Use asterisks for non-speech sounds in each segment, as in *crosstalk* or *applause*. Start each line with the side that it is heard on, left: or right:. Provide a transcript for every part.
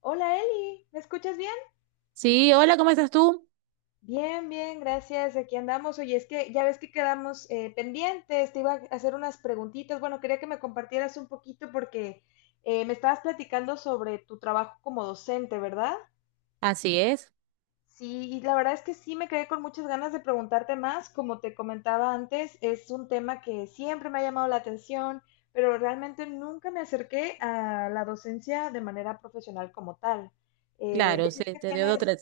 left: Hola Eli, ¿me escuchas bien?
right: Sí, hola, ¿cómo estás tú?
left: Bien, bien, gracias. Aquí andamos. Oye, es que ya ves que quedamos pendientes. Te iba a hacer unas preguntitas. Bueno, quería que me compartieras un poquito porque me estabas platicando sobre tu trabajo como docente, ¿verdad?
right: Así es,
left: Sí, y la verdad es que sí me quedé con muchas ganas de preguntarte más. Como te comentaba antes, es un tema que siempre me ha llamado la atención, pero realmente nunca me acerqué a la docencia de manera profesional como tal.
right: claro,
left: Decías que tienes.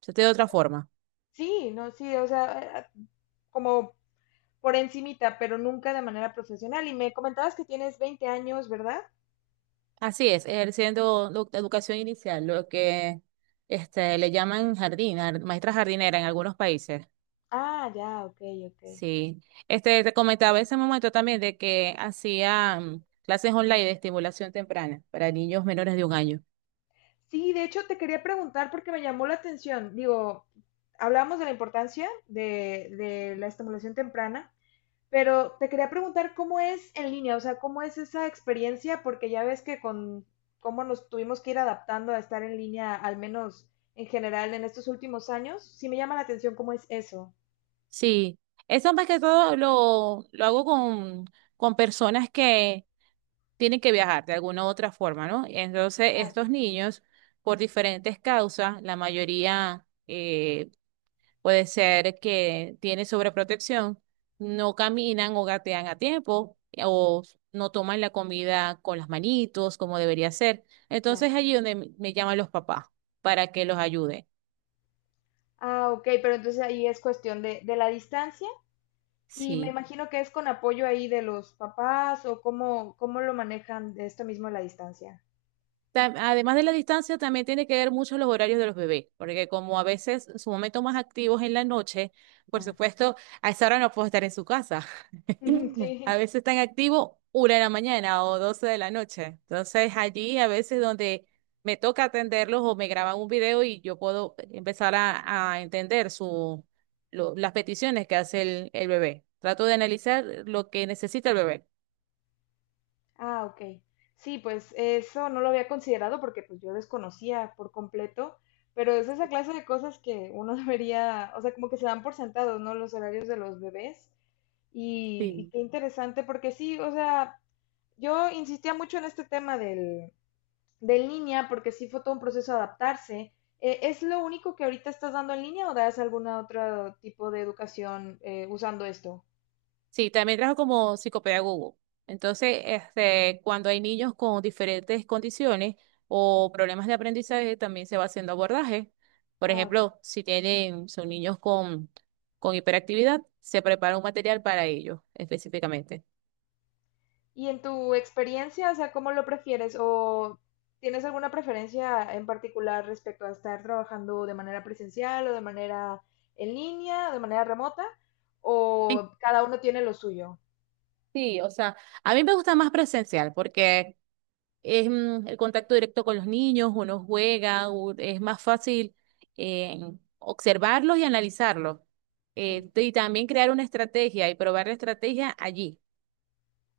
right: se te dio de otra forma.
left: Sí, no, sí, o sea, como por encimita, pero nunca de manera profesional. Y me comentabas que tienes 20 años, ¿verdad?
right: Así es, ejerciendo educación inicial, lo que le llaman jardín, maestra jardinera en algunos países.
left: Ah, ya, ok, ok.
right: Sí, te comentaba ese momento también de que hacían clases online de estimulación temprana para niños menores de un año.
left: Sí, de hecho te quería preguntar porque me llamó la atención. Digo, hablamos de la importancia de la estimulación temprana, pero te quería preguntar cómo es en línea, o sea, cómo es esa experiencia, porque ya ves que con cómo nos tuvimos que ir adaptando a estar en línea, al menos en general en estos últimos años, sí me llama la atención cómo es eso.
right: Sí, eso más que todo lo hago con personas que tienen que viajar de alguna u otra forma, ¿no? Entonces,
left: Ah,
right: estos niños, por diferentes causas, la mayoría puede ser que tiene sobreprotección, no caminan o gatean a tiempo, o no toman la comida con las manitos como debería ser.
left: ya.
right: Entonces, allí donde me llaman los papás para que los ayude.
left: Ah, ok, pero entonces ahí es cuestión de la distancia y me
right: Sí.
left: imagino que es con apoyo ahí de los papás o cómo lo manejan de esto mismo de la distancia.
right: Además de la distancia, también tiene que ver mucho los horarios de los bebés, porque como a veces su momento más activo es en la noche, por
left: Ya.
right: supuesto, a esa hora no puedo estar en su casa.
left: *laughs*
right: *laughs* A
left: Sí.
right: veces están activos una de la mañana o 12 de la noche. Entonces allí a veces donde me toca atenderlos o me graban un video y yo puedo empezar a entender las peticiones que hace el bebé. Trato de analizar lo que necesita el bebé.
left: Ah, ok. Sí, pues eso no lo había considerado porque pues yo desconocía por completo, pero es esa clase de cosas que uno *laughs* debería, o sea, como que se dan por sentados, ¿no? Los horarios de los bebés. Y qué interesante porque sí, o sea, yo insistía mucho en este tema de en línea, porque sí fue todo un proceso de adaptarse. ¿Es lo único que ahorita estás dando en línea o das algún otro tipo de educación usando esto?
right: Sí, también trabajo como psicopedagogo. Entonces, cuando hay niños con diferentes condiciones o problemas de aprendizaje, también se va haciendo abordaje. Por
left: Ah, ok.
right: ejemplo, si tienen, son niños con hiperactividad, se prepara un material para ellos específicamente.
left: Y en tu experiencia, o sea, ¿cómo lo prefieres? ¿O tienes alguna preferencia en particular respecto a estar trabajando de manera presencial o de manera en línea, o de manera remota? ¿O cada uno tiene lo suyo?
right: Sí, o sea, a mí me gusta más presencial porque es el contacto directo con los niños, uno juega, es más fácil eh, observarlos y analizarlos.
left: Sí,
right: Y también crear una estrategia y probar la estrategia allí,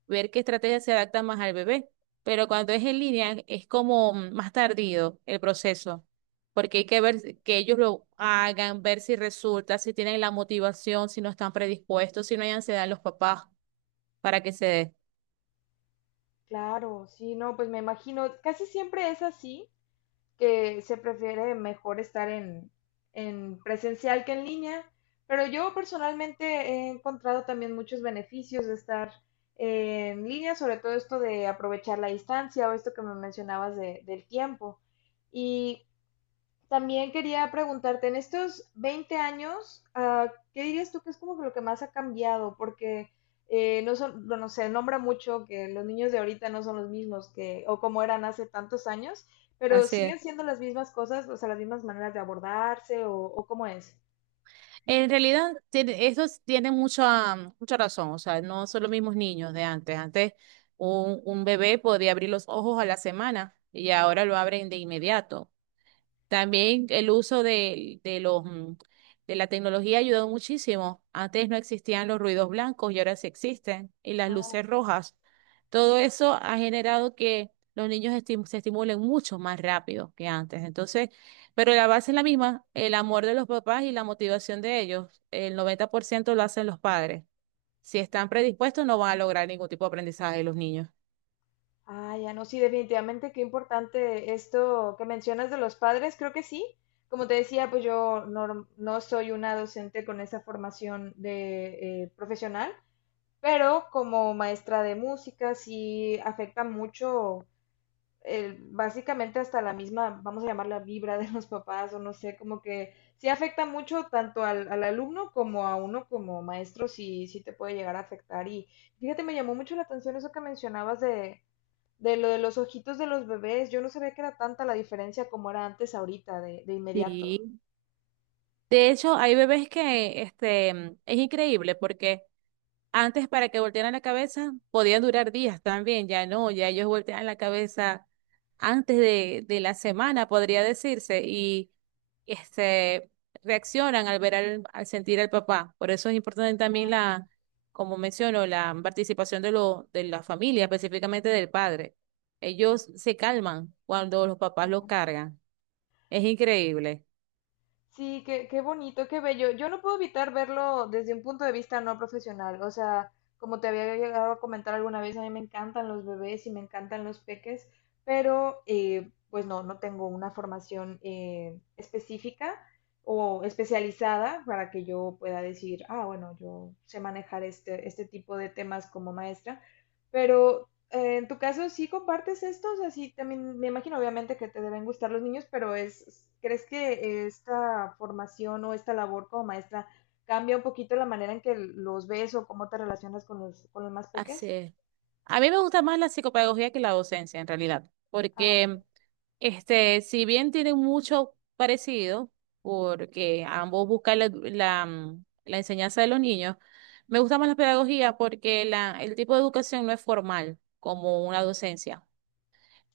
right: ver qué estrategia se adapta más al bebé. Pero cuando es en línea es como más tardío el proceso, porque hay que ver que ellos lo hagan, ver si resulta, si tienen la motivación, si no están predispuestos, si no hay ansiedad en los papás para que se dé.
left: claro, sí, no, pues me imagino, casi siempre es así, que se prefiere mejor estar en presencial que en línea, pero yo personalmente he encontrado también muchos beneficios de estar en línea, sobre todo esto de aprovechar la distancia o esto que me mencionabas del tiempo. Y también quería preguntarte, en estos 20 años, ah, ¿qué dirías tú que es como que lo que más ha cambiado? Porque no son, bueno, se nombra mucho que los niños de ahorita no son los mismos que, o como eran hace tantos años, pero
right: Así es.
left: siguen siendo las mismas cosas, o sea, las mismas maneras de abordarse, o cómo es.
right: En realidad, tiene mucha, mucha razón. O sea, no son los mismos niños de antes. Antes, un bebé podía abrir los ojos a la semana y ahora lo abren de inmediato. También el uso de la tecnología ha ayudado muchísimo. Antes no existían los ruidos blancos y ahora sí existen, y las
left: Ah,
right: luces rojas. Todo eso ha generado que los niños se estimulen mucho más rápido que antes. Entonces, pero la base es la misma, el amor de los papás y la motivación de ellos. El 90% lo hacen los padres. Si están predispuestos, no van a lograr ningún tipo de aprendizaje de los niños.
left: ah, ya no, sí, definitivamente qué importante esto que mencionas de los padres, creo que sí. Como te decía, pues yo no, no soy una docente con esa formación de profesional. Pero como maestra de música sí afecta mucho, básicamente hasta la misma, vamos a llamarla vibra de los papás o no sé, como que sí afecta mucho tanto al alumno como a uno como maestro, sí, sí te puede llegar a afectar. Y fíjate, me llamó mucho la atención eso que mencionabas de lo de los ojitos de los bebés. Yo no sabía que era tanta la diferencia como era antes ahorita, de inmediato.
right: Sí. De hecho, hay bebés que es increíble porque antes para que voltearan la cabeza podían durar días también, ya no, ya ellos voltean la cabeza antes de la semana, podría decirse, y este, reaccionan al ver al sentir al papá. Por eso es importante también la, como menciono, la participación de la familia, específicamente del padre. Ellos se calman cuando los papás los cargan. Es increíble.
left: Sí, qué bonito, qué bello. Yo no puedo evitar verlo desde un punto de vista no profesional. O sea, como te había llegado a comentar alguna vez, a mí me encantan los bebés y me encantan los peques, pero pues no, no tengo una formación específica o especializada para que yo pueda decir, ah, bueno, yo sé manejar este tipo de temas como maestra. Pero en tu caso, ¿sí compartes estos? Así también me imagino, obviamente, que te deben gustar los niños, pero ¿Crees que esta formación o esta labor como maestra cambia un poquito la manera en que los ves o cómo te relacionas con los más
right: Así
left: peques?
right: es. A mí me gusta más la psicopedagogía que la docencia, en realidad,
left: Ah, ok.
right: porque si bien tienen mucho parecido, porque ambos buscan la enseñanza de los niños, me gusta más la pedagogía porque el tipo de educación no es formal como una docencia.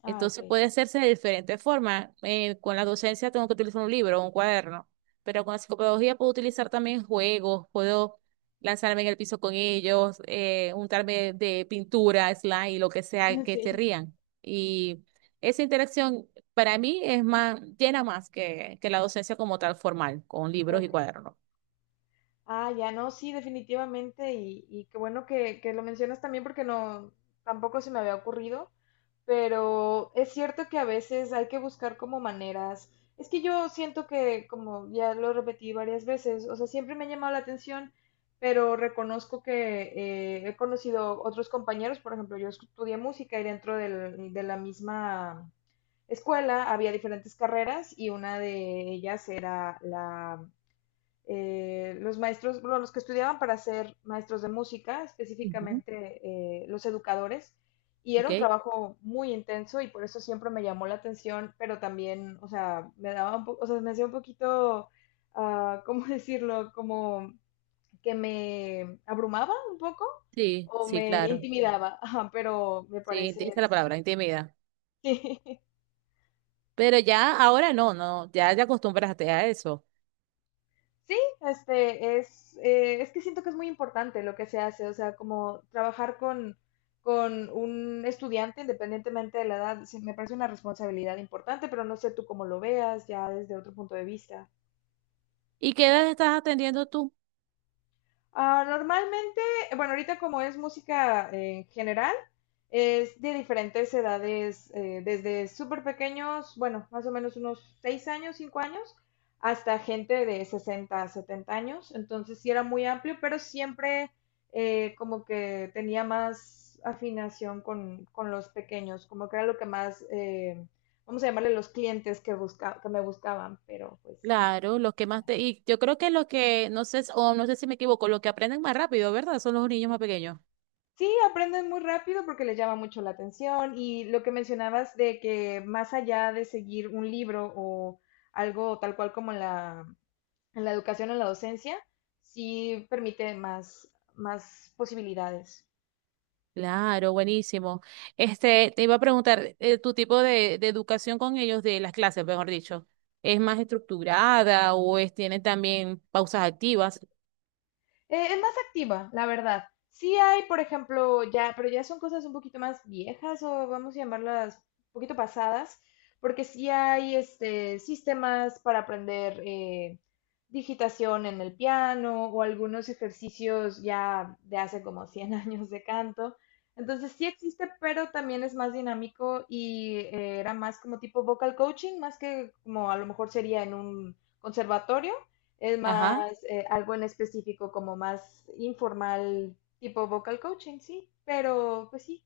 left: Ah, ok.
right: Entonces puede hacerse de diferentes formas. Con la docencia tengo que utilizar un libro o un cuaderno, pero con la psicopedagogía puedo utilizar también juegos, puedo lanzarme en el piso con ellos, untarme de pintura, slime, lo que sea,
left: *laughs*
right: que se
left: Sí.
right: rían. Y esa interacción para mí llena más que la docencia como tal formal, con libros y
left: Ok.
right: cuadernos.
left: Ah, ya no, sí, definitivamente. Y qué bueno que lo mencionas también porque no, tampoco se me había ocurrido. Pero es cierto que a veces hay que buscar como maneras. Es que yo siento que, como ya lo repetí varias veces, o sea, siempre me ha llamado la atención, pero reconozco que he conocido otros compañeros, por ejemplo, yo estudié música y dentro de la misma escuela había diferentes carreras y una de ellas era la los maestros, bueno, los que estudiaban para ser maestros de música,
right: Ujú.
left: específicamente los educadores, y era
right: ¿Ok?
left: un trabajo muy intenso y por eso siempre me llamó la atención, pero también, o sea, me daba un poco, o sea, me hacía un poquito, ah, *laughs* ¿cómo decirlo? Como que me abrumaba un poco
right: Sí,
left: o
right: sí,
left: me
right: claro.
left: intimidaba, *laughs* ajá, pero me
right: Sí, esa es
left: parece
right: la palabra,
left: súper...
right: intimida.
left: *laughs*
right: Pero ya ahora no, no, ya te acostumbraste a eso.
left: Sí, es que siento que es muy importante lo que se hace, o sea, como trabajar con un estudiante independientemente de la edad, sí, me parece una responsabilidad importante, pero no sé tú cómo lo veas ya desde otro punto de vista.
right: ¿Y qué edad estás atendiendo tú?
left: Ah, normalmente, bueno, ahorita como es música en general, es de diferentes edades, desde súper pequeños, bueno, más o menos unos 6 años, 5 años, hasta gente de 60 70 años. Entonces sí era muy amplio, pero siempre como que tenía más afinación con los pequeños, como que era lo que más, vamos a llamarle los clientes que me buscaban, pero pues
right: Claro, los que más te. Y yo creo que los que, no sé, o no sé si me equivoco, los que aprenden más rápido, ¿verdad? Son los niños más pequeños.
left: Sí, aprenden muy rápido porque les llama mucho la atención y lo que mencionabas de que más allá de seguir un libro o algo tal cual como en la educación o en la docencia, sí permite más posibilidades.
right: Claro, buenísimo. Te iba a preguntar, tu tipo de educación con ellos, de las clases, mejor dicho, ¿es más estructurada o tiene también pausas activas?
left: Es más activa, la verdad. Sí hay, por ejemplo, ya, pero ya son cosas un poquito más viejas o vamos a llamarlas un poquito pasadas, porque sí hay este, sistemas para aprender digitación en el piano o algunos ejercicios ya de hace como 100 *laughs* años de canto. Entonces sí existe, pero también es más dinámico y era más como tipo vocal coaching, más que como a lo mejor sería en un conservatorio. Es
right: Ajá,
left: más algo en específico, como más informal, tipo vocal coaching, sí. Pero pues sí,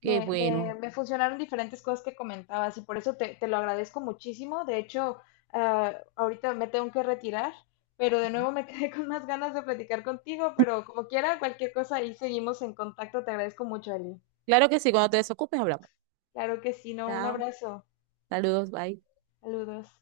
right: qué
left: me, me,
right: bueno.
left: me funcionaron diferentes cosas que comentabas y por eso te lo agradezco muchísimo. De hecho, ah, ahorita me tengo que retirar, pero de
right: Ujú.
left: nuevo me quedé *laughs* con más ganas de platicar contigo, pero como quiera, cualquier cosa ahí seguimos en contacto. Te agradezco mucho, Ali.
right: Claro que sí, cuando te desocupes hablamos.
left: Claro que sí, no, un
right: Chao.
left: abrazo.
right: Saludos, bye.
left: Saludos.